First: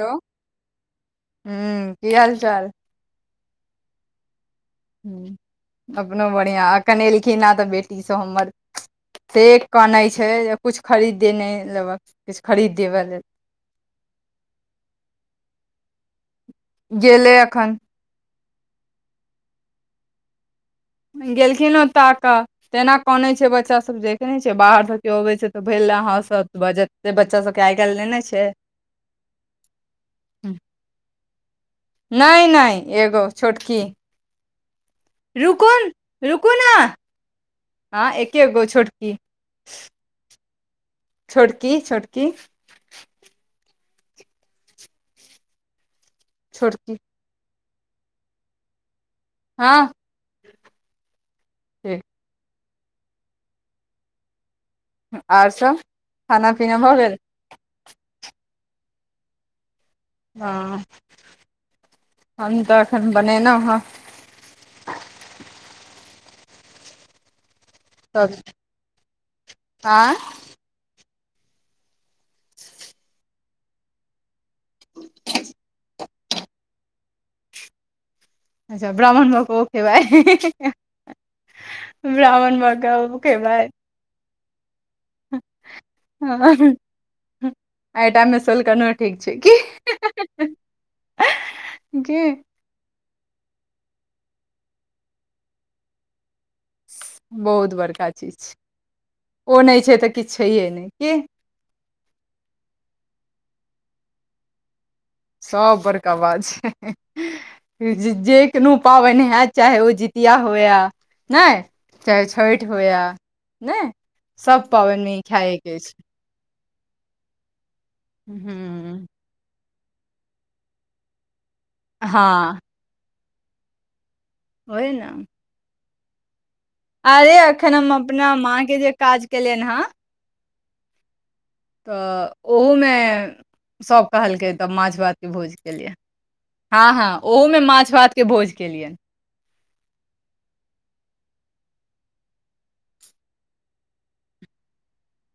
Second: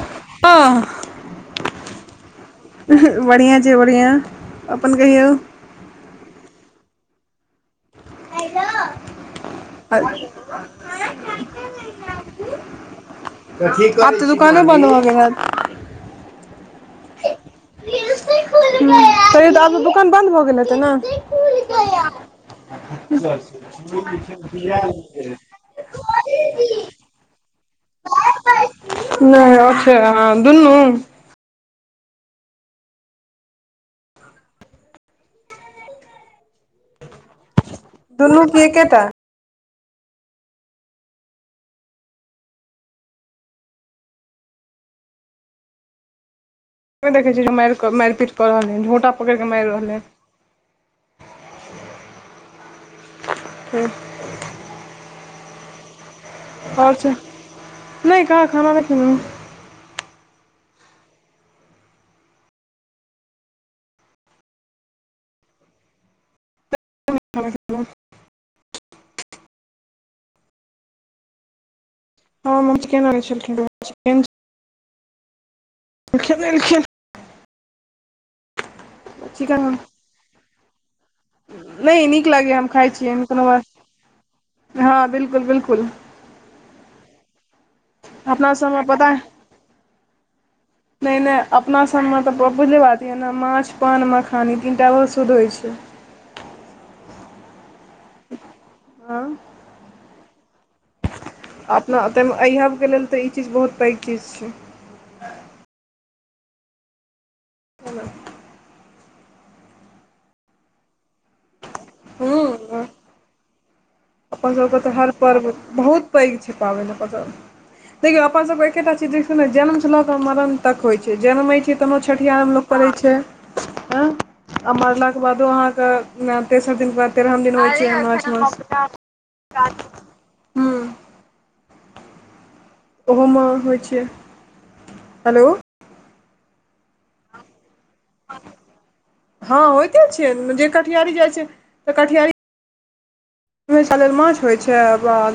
Hello हँ हूँ की हाल चाल बढ़ियाँ छै बढ़ियाँ हं अपनो बढ़िआँ आखन एलखिन ने तऽ बेटीसब हमर से कनैत छै किछु खरीदे नय लेबक किछु खरीद देबै लेल आब तऽ दुकानो बन्द भऽ गेल हैत गेलै एखन हं तौ तऽ आब दोकान बन्द भऽ गेलै तऽ ने गेलखिन ता कऽ तेना काने छै बच्चा सब देखै नय छै बाहर स केयौ अबै छै तऽ भेल हह सत बजे बच्चा सबके आइ काल्हि लेने छै नय अछ अ दुनू नय नय एगो छोटकी रुकन रुकु ने हँ दुनू एके की गो एकेटा छोटकी छोटकी छोटकी छोटकी देखै छै जे माइरऽ माइर पीट कऽ रहल है झोटा पकड़ि कऽ मारि हँ रहलै ठीक हूँ आउर सब खाना पीना भऽ आउर छै गेल नय कहाँ खाना नय खेलौं हें हँ हम तऽ एखन बनेलहुँ हेँ सब आँ हँ चिकेन आनैक ेे अच्छा ब्राह्मण भऽ क ओ क खेबय नय नीक लागैए हम खाइ छीयै ओ कोनो खेबै बात हँ बिलकुल बिलकुल हँ एहि टाइम में अपना सबमे सोलकनो पता ठीक छै की नहि नहि अपना की सबमे तऽ बुझले बात य ने माछ पान मखान ई तीनटा ओहो शुद्ध होइ छय बहुत बड़का चीज छै हँ ओ नय छै तऽ किछु छैहे नय की अपना त ऐहबके लेल तऽ ई चीज बहुत पैघ चीज छय सब बड़का बात छय जे कोनो पाबइन होत चाहे ओ जितिया होय ने चाहे हूँ छठि होय नय अपन सबके तऽ हर पर्व बहुत पैघ छै पाबनि प देखौ अपन सबके एकेटा हूँ चीज ने जन्म छलऽ तऽ मरण तक होइ छै जनमै छै तहनो हँ छठिहार में लोक पड़ै छै हँ आ ओहे ने मारला के बादो अहाँके नय तेसर दिनके बाद अरे तेरहम दिन एखन होइ छै हम माछ अपना मौस माँ के जे काज केलियनि हँ ओहोमे होइ छै सब कहलकै तब माछ भात के हेलो भोज के लियै हँ हँ ओहूमे माछ भात के भोज केलियनि हँ होइते छै जे कटिहारी जाइ छै तऽ कटिहारी लेल माछ होइत छै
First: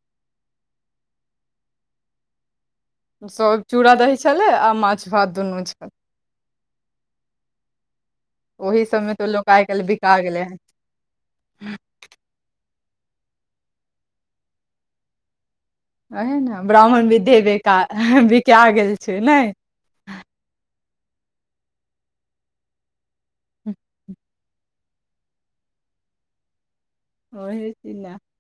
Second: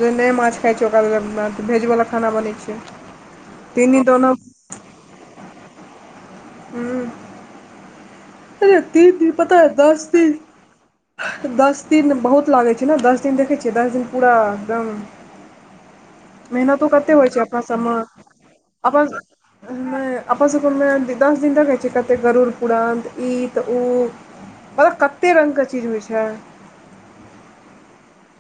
जे नहि माछ खाइत छै ओकरा लेल भेजवला खाना बनैत छै सब तीन चूड़ा दिन दही दोनो छलै आ माछ भात दुनू छल हूँ अरे ओहि ती सबमे तऽ ती लोक पता आइ ह काल्हि दस बिका दी गेलै हन दस दिन बहुत लागैत छै ने दस दिन देखैत छियै दस दिन पूरा एकदम अहे ने मेहनतो ब्राह्मण कते होइ छै विद्धे अपना बेका बिका गेल छै ने मे आप सुपुरमे दस दिन तक होइ छैकते गरुड़ पूरा ई तऽ ओ मतलब कते रङ्गके चीज होइ छै [unintelligible]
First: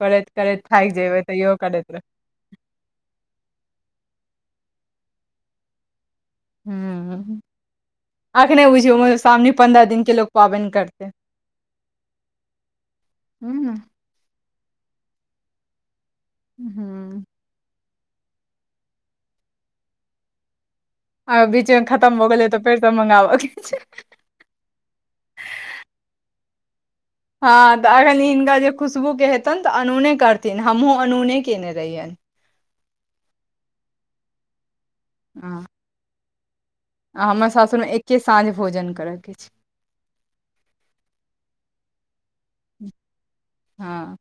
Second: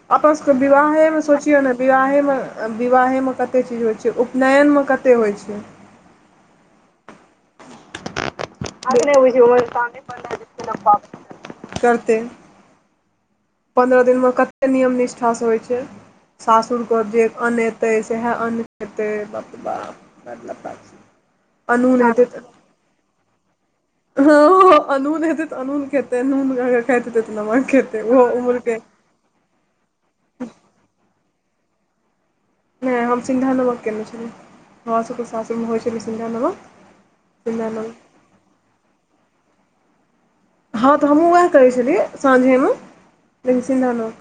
करैत आपन सभके करैत थाकि विवाहेमे जेबै तैयो सोचियौ ने करैत रह विवाहेमे विवाहेमे कते चीज होइ छै उपनयनमे कते होइ छै हँ आखने बुझियौ अखने बुझिय मसामने उमर पन्द्रह सामने दिनके लोक पड़ले पाबनि जते लोक करतै पाबनि हू दिन मे कते नियम निष्ठास से होइ छै सासुरके हूँ जे अन तऽ सेह अन खेतै बाप बाप मतलब आ बीच मे खतम भ गेलै तऽ फेर त मंगाबऽके छै हँ अनून हतै अनून खेतै नून खाते हँ तऽ अखन हिनका जे खुशबू के हेतनि तऽ अनूने करथिन हमहुँ अनूने केने रहियैनि नहि हम सिन्धा नमक कयने छलै हमरा सभके हँ सासुरमे होइ छलै सिन्धा नमक आ हमर सिन्धा सासुरमे नमक एकके साँझ भोजन करयके अछि हँ तऽ हमहुू वएह करै छलियै साँझे हँ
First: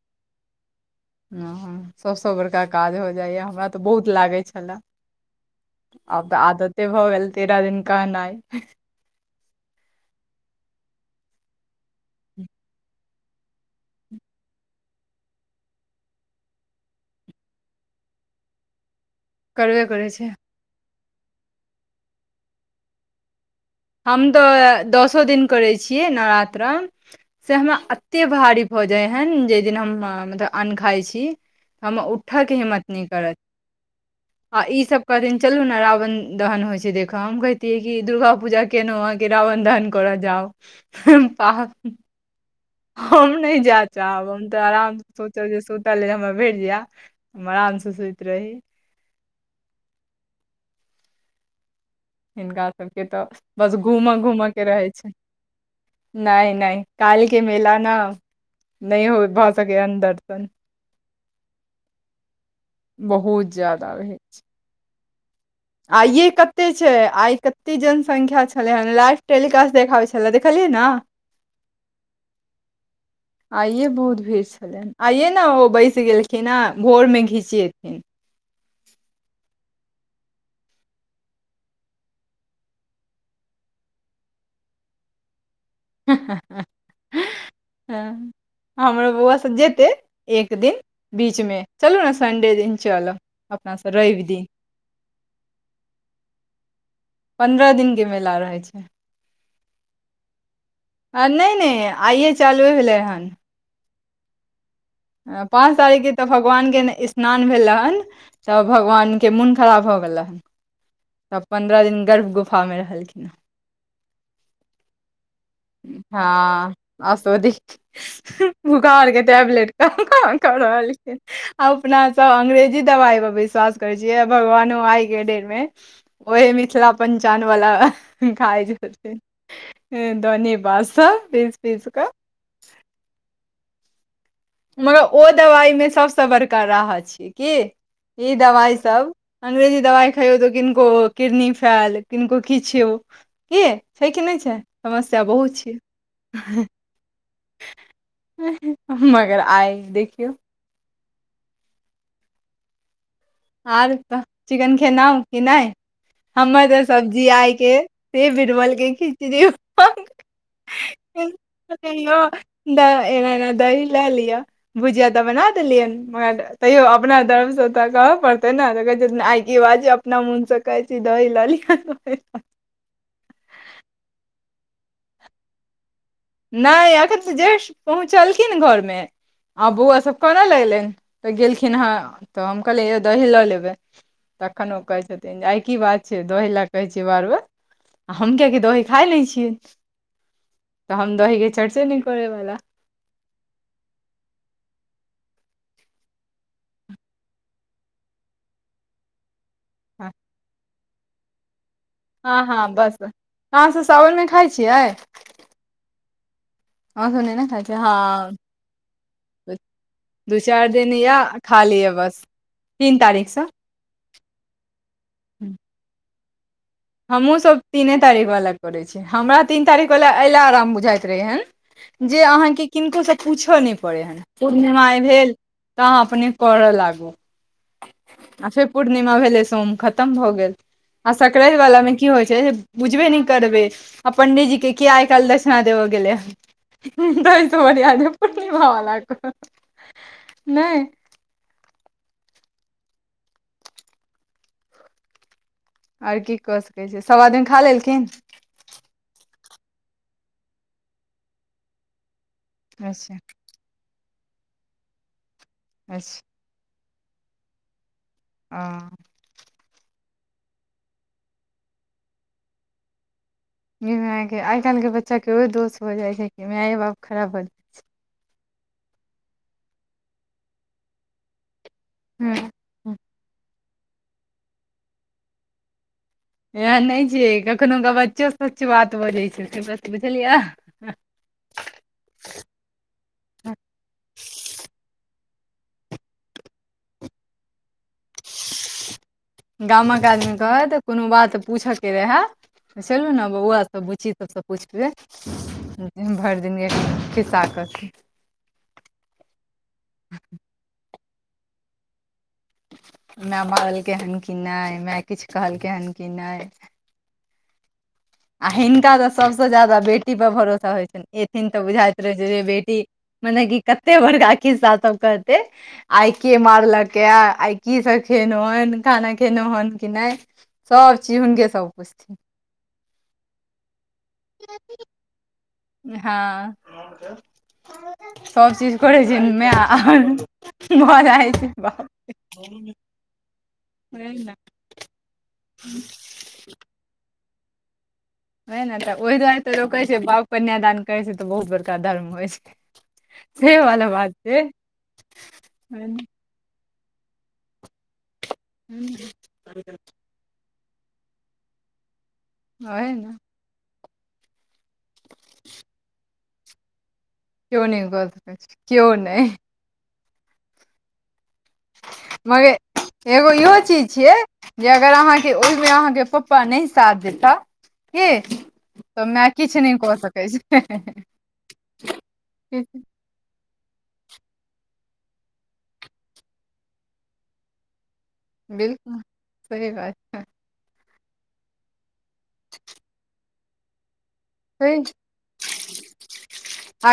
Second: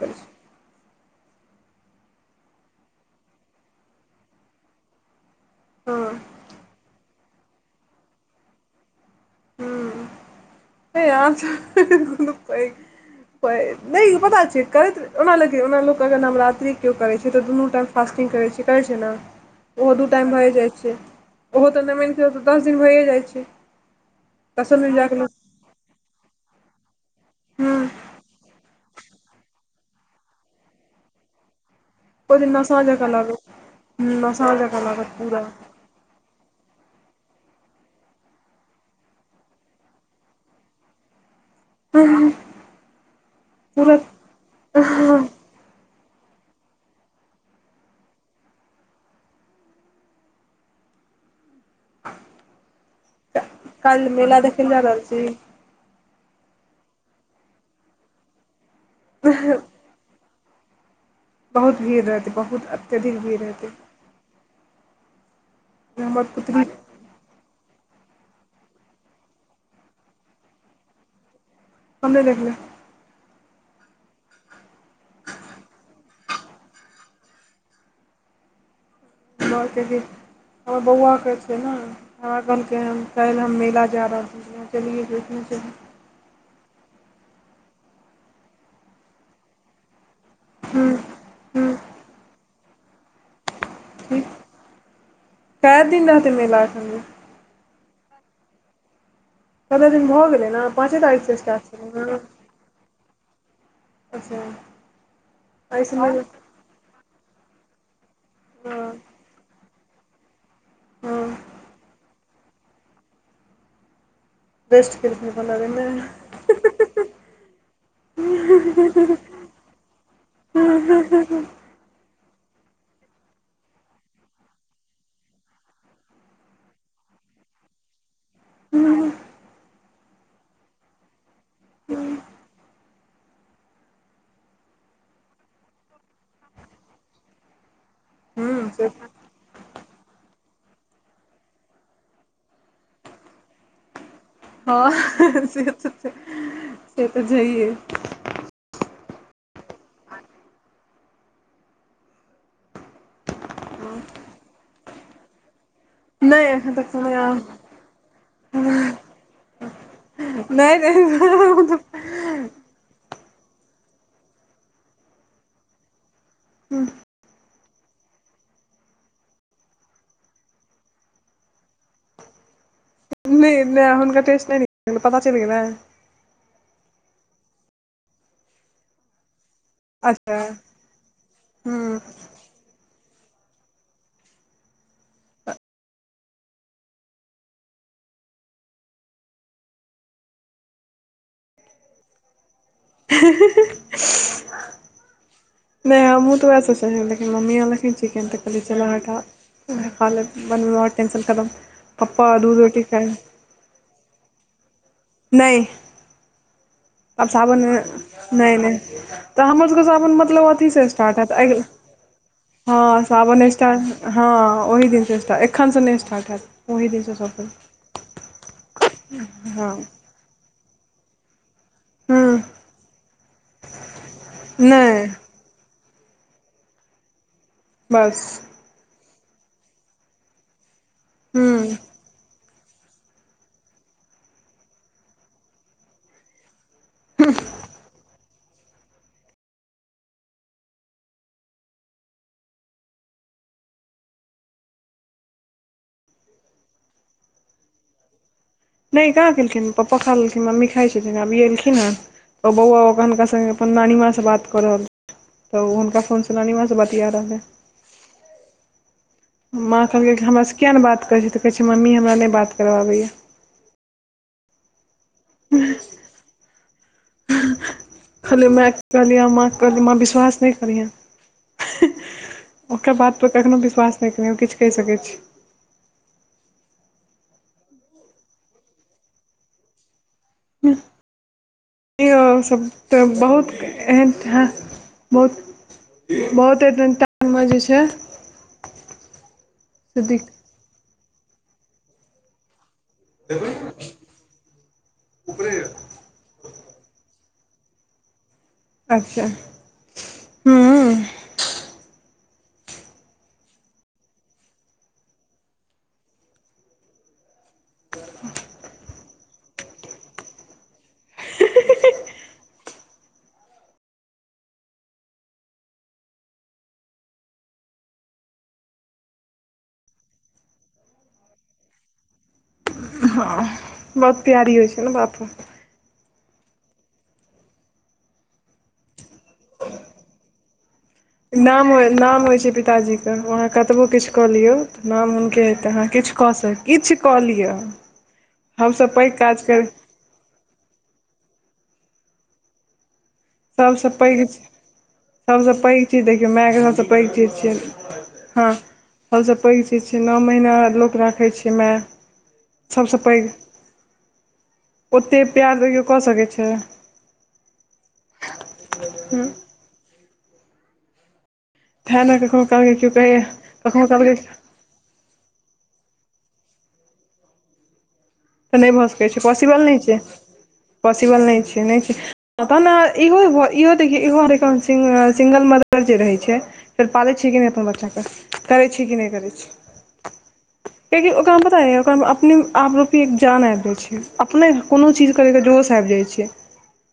सभसँ बड़का काज हो जाइए हमरा तऽ बहुत लागै छलए हँ आबऽ आदते भऽ गेल तेराह दिन कहनाइ हूँ यह [unintelligible] नहि पता छै करैत ओना ल ओना लोक अगर नवरात्रि केओ करै छै तऽ दुनू टाइ फासस्टिंग करैछी करै छै नह करबे ओहो दू करै छै टाइम भए जाइ छै ओहो तऽ नहि मानि क तऽ दस दिन भरिए जाइ छै हम तऽ तसलमे जा कऽ दसो लोक दिन करे छियै नवरात्रासे हमरा हूँ एते भारी होऽ जाइ हन जाहि दिन हम मतलब अन्न खाइ छी हम उठयके ओहिदिन नशा हिम्मत नहि जकाँ करत लागत हम्म, नशा आ जकाँ ईसभ लागत कथिन पूरा चलू ने रावण दहन होइ छै देखऽ हम कहितियै कि दुर्गा पूजाे के नह के रावण दहन‌ कर जााउ प हँ हम नहि जाय चब हम तऽ आरामसँ सोचल जे सुतल हमरा भेट जाय हमरा आराम सल्टऽ सुइत रही हिनका सभके तऽ बस काल्हि घूमय मेला घूमय देखै के लए जा रहै रहल छै छी नहि नहि काइल के मेला न नहि हो भऽ सकेै अन्दर कपन बहुत भीड़ रहतै बहुत अत्यधिक भीड़ रहतै त [unintelligible] हमर आइे पुतली कते छै आइ कते की जनसंख्या छलै हेन लाइव टेलीकास्ट देखाबै छलै देखलियै ने बन्द देख गेलै आइे बहुत भीड़ छल आइये ने ओ बैस गेलखिन हैं भोर मे घीचिथिन बहुत की हमर बौआके छै ने हमरा कहलकै हं काल्हि हम मेला जा रहलि चलियने च हमरो बौआ सब जेतै एक दिन हूँ बीचमें हूँ चलू ने सडेन चल अपनासँ रवि दिन [unintelligible] कै दिन रह हत मे लखन में पन्द्रह दिनक के मेला रहै छै कते दिन भऽ गेलै ने पाँचे तारीखसँ स्टार्ट छलै हँ चालू भेलै हन अच्छा पाँच एहिसँ तारीख के मेला तऽ भगवान के स्नान भेलर हन तऽ हँ भगवान के मोन खराब भऽ गेल रहन हँ तब पन्द्रह दिन गर्भ गुफा में रहलखिन रेस्ट केलखिन हँ आसधिक भुखार के टैबलेट खा रहलखिन अपना सब अंग्रेजी दवाइ पर विश्वास करे छियै भगवानो आइ के डेट में ओहे मिथिला पंचान वला खायज धनी बस पीस पीस कऽ [inaudible] मगर ओ दबाइमे सभसँ बड़का राह छियै कऽ ई हूँ से दवाइसब अंग्रेजी दवाइ खइयौ तऽ किनको किडनी फैल किनको कि छियौ कि छैै कि नय छै हँ बहुत से छै तऽ से तऽ जइए मगर आइ देखियौ आर तऽ चिकेन खेनाउ कि नय नहि हमर एखन तऽ तक समय सब्जी आय के से बिरबल के खिचड़ी नहि [inaudible] नहि दऽ एना एना दही लै लियअ भुजिया तऽ बना देलियनि मगर तैयो अपना धर्मसँ तऽ पड़तै ने तऽ कहै छै आइ बाजे अपना मोनसँ कहै छै दऽ लि नय नय हुनका टेस्ट नय न पता चइल गेल नइ एखन तऽ जस्ट पहुँचलखिन घर में आ बौआ सब अच्छा कोना लगलैनि त गेलखिन हेँ हूँ तऽ हम कहलियै यौ दही लऽ लेबै तखन ओ कहै छथिन जे आइ की बात छय दही लए कहै छियै बार बार आ हम कियैकि दही खा नहि छियै तऽ हम दही के चर्से न करेवला ह [inaudible] नइ हमूँ तऽ उएह सोचलिय लेकिन मम्मी आनलखिन चिकै तऽ कहलियै चलह हटा हालत बनमे टेंशन खतम पप्पा दूध रोटी खायइ अहाँसब सावन में खाइ छियै नइ हैं सुने ने खा हँ नहि नहि तऽ हमर सबके सावन दू मतलब चार अथीसँ दिन स्टार्ट हैत इहै खा अगिला लिय बस, तीन हँ तारीखसँ सावन स्टार्ट हँ ओहि दिनसँ स्टार्ट एखनसँ नहि स्टार्ट हेत् हमहूँ सभ तीने तारीख वला करैत छै हमरा तीन हँ तारीख वला अयला आराम बुझाइत रहै हन जे हँ अहाँकेँ किनको सँ पूछय नहि पड़ै हन पूर्णिमा नहि भेल तऽ अपने करऽ लागू। बस। आ फेर पूर्णिमा भेले सोम खतम भऽ गेल आ हँ सकरा। बुझबे नहि करबै आ पंडितजी के किया आइ काल्हि दक्षिणा देबऽ गेलै ह। तहि सँ बढ़िया पूनिमा वला करू। आर की कऽ सकैत छी सभ आदमी खा लेलखिन। नहि कहाँ केलखिन पपा खा लेलखिन मम्मी खाइ छथिन आब इ एलखिन ह बौआ अच्छा हनका संगे। अपन नानीमाँ सँ बात कऽ रहल तऽ हुनका अच्छा फोनसँ नानीमाँ सँ बतिया रहलै। आ। माँ कहलकै कि हमरासँ कियाक नहि बात करैत छै तऽ कहै छै मम्मी हमरा नहि बात करबाबैया। माय के आइ काल्हि के बच्चा के ओ दोष हो जाय छै कि मायए बाप खराब भऽ। कहलियै माय कहलियह माँ कहलिय माँ विश्वास नहि करिहे। हूँ। ओकर बात पर कखनो विश्वास नहि कयै किछु कहि सकैत छी। एहन नहि छियै कखनो क बच्चो सच बात बजै छै बुझलियै। हूँ। ई आओर सभ तऽ बहुत एहन ह बहुत। बहुत दिन टामे जे छै। से गामक दिक आदमी कहत कोनो बात पूछयके रहे। चलू ने बआ सभबूछि। सभसँ पूछिके भरि दिन खिस्सा कऽ। अच्छा। हूँ मै मरलके हन कि नहि मै किछु कहलकै हन कि नहि। आ हिनका तऽ सभसँ ज्यादा बेटीपर भरोसा होइत छनि एथिन तऽ बुझाइत रहैत छै जे बेटी। मने कि कते बड़का खिस्सा सभ कहतै आइ के मारलक य आइ की सब खेलहु हन खाना खेलहु हन कि नहि। सभचीज हुनके सभ पुछथिन हँ बहुत प्यारी होइ छै ने बाप हँ सभ चीज कर छै मेय आर। भर। नाम नाम होइ छै पिताजी के। तऽ हम अहाँ कतबो किछु वएह कऽ ने लियौ तऽ नाम हुनके हेतै अहाँ किछु कऽ सक किछु कऽ लिअ। ओए ने तऽ हमसभ पैघ ओहि दुआरे काज तऽ कर रोकै छै बाप कन्यादान करै छै तऽ बहुत बड़का धर्म होइ छै। से सभसँ वाला बात पैघ छै सभसँ पैघ चीज देख मेयके सभ पैघ चीज छै हँ सभ पैघ चीज छै नउ महिना लोक राखै छै माय ओहे सभसँ ने पैघ ओतेक प्यार तौ कऽ सकैत छै। कजओ नहि गलत करै क्यओ नहि। तेँ ने कखनो कालके केओ मगर कहैए एगो इहो कखनो चीज कालके छियै। जे अगर अहाँकेँ ओहिमे अहाँकेँ पप्पा नहि साथ देता की तऽ न नइ भऽ सकै छै माय किछु पॉसिबल नहि नइ छै कऽ सकै छै पॉसिबल नइ छै नइ छै तह ने इहो इहो देखियौ इहो हरि सिंगल मदर जे रहै छै फेर पालै छै कि नइ अपन बच्चाके करै छी बिलकुल कि नइ करै सही बात छै कियाकि ओकरा पता ये ओकरा में अपने आपरूपी एक जान आइब जाई छै अपने छै कोनो चीज करैके जोश आइब जाइ छै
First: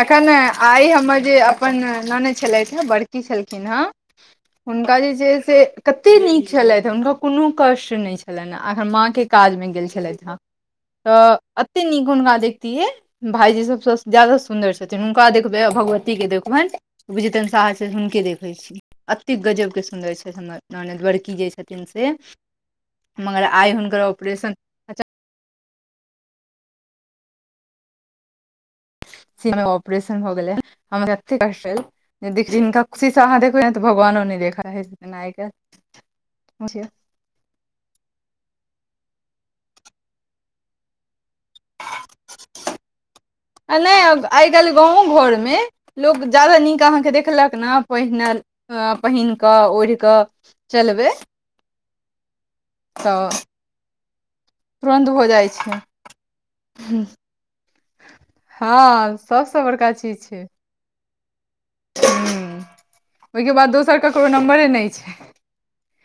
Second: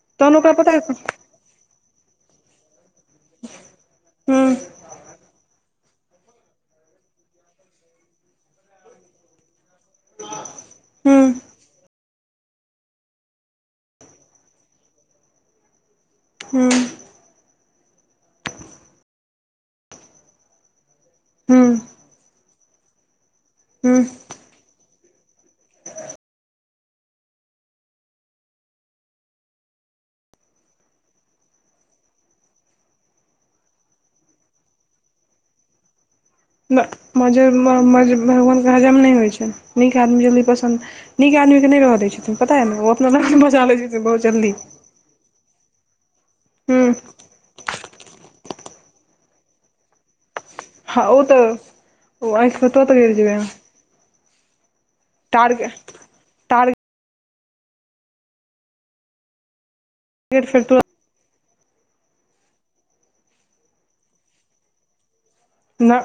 एखन ओकरा पता आइ हमर जे अपन ननदि छलथि हँ बड़की छलखिन हेँ हूँ हुनका जे छै से कत्ते नीक छलथि हुनका कोनो कष्ट नइ छलनि एखन मांके काजमें गेल छलथि हन तऽ एतेक नीक हुनका देखतियै भाईजी सबसँ ज्यादा सुन्दर छथिन हुनका देखबे भगवती के देखबनि हूँ बुझेतन साहछत हुनके देखे छी अते गजब के सुन्दर छै हमर ननइद बड़की जे हूँ छथिन से मगर आइ हुनकर हूँ ऑपरेशन सीमे ऑपरेशन भऽ गेलै हमर कतेक कष्ट अहि जिनका खुशी से अहाँ देखबै ने तऽ भगवानो ने देखा है नका मज मज भगवानके हजम नइ होइ छै नीक आदमी जल्दी पसन्द नीक आदमीके नहि रहऽ दै छथिन पता हइ ने ओ अपना लग बचा लै छथिन बहुत जल्दी गाँव घर में लोक जादा नीक हूँ अहाँके देखलक ने पहिनल अ पहिन कऽ ओढ़ि कऽ हँ चलबै ओ तऽ ओ आंखि में तो तऽ गिर जेबै तुरन्त हो जाइ टारगे छै टारगेट हँ सबस बड़का चीज गि फ हम्म ओहिके बाद दोसर ककरो नम्बरे नइ छै नइ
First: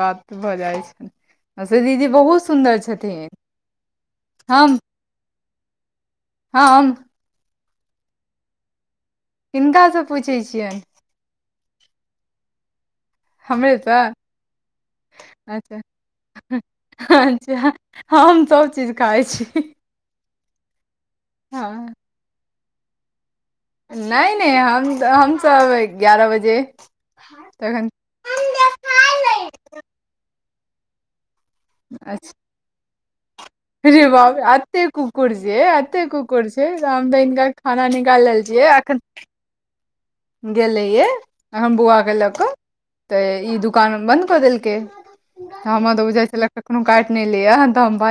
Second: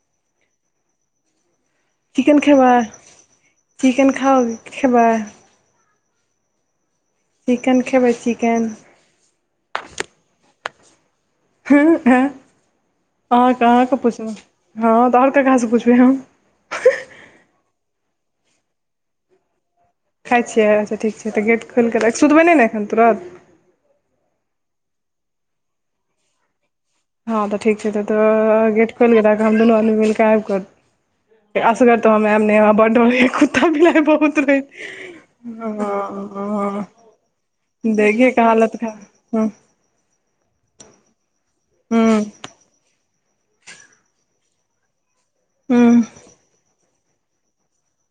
बात भऽ जाइ छै से दीदी चिकेन बहुत खेबै सुन्दर छथिन चिकेन खाउ हम खेबै हम चिकेन खेबै चिकेन किनकासँ पूछैए छियनि [unintelligible] आहाँके हमरेसँ आके पुछलहु हँ तऽ ओर क कह से अच्छा पुछबै हम हम सब चीज खाइ छी खाइ छीय अच्छा ठीक छै तऽ गेट खोल हँ के रखऽ सुतबै नइ ने एखन तुरत नइ नइ हम हमसब ग्यारह बजे हँ तऽ ठीक तखन छै तऽ तऽ गेट खोलि के राखब हम दुनू आदमी मिलि कऽ आबि कऽ असगर तऽ हम अच्छा करब नै हमरा बड डर होइये कुत्ता बिलाइ रे बाप बहुत रहैत एते कुकुर छै एते हँ कुकुर छै हँ हम तऽ हिनका खाना निकाल देखिये लेल के छियै हालत एखन खराब हूँ गेलैयै हम बौआ के हूँ लऽ कऽ तऽ ई दुकान बंद क देलकै हमर हूँ तऽ बुझायै छले कखनो काइट अपने ले दम [unintelligible]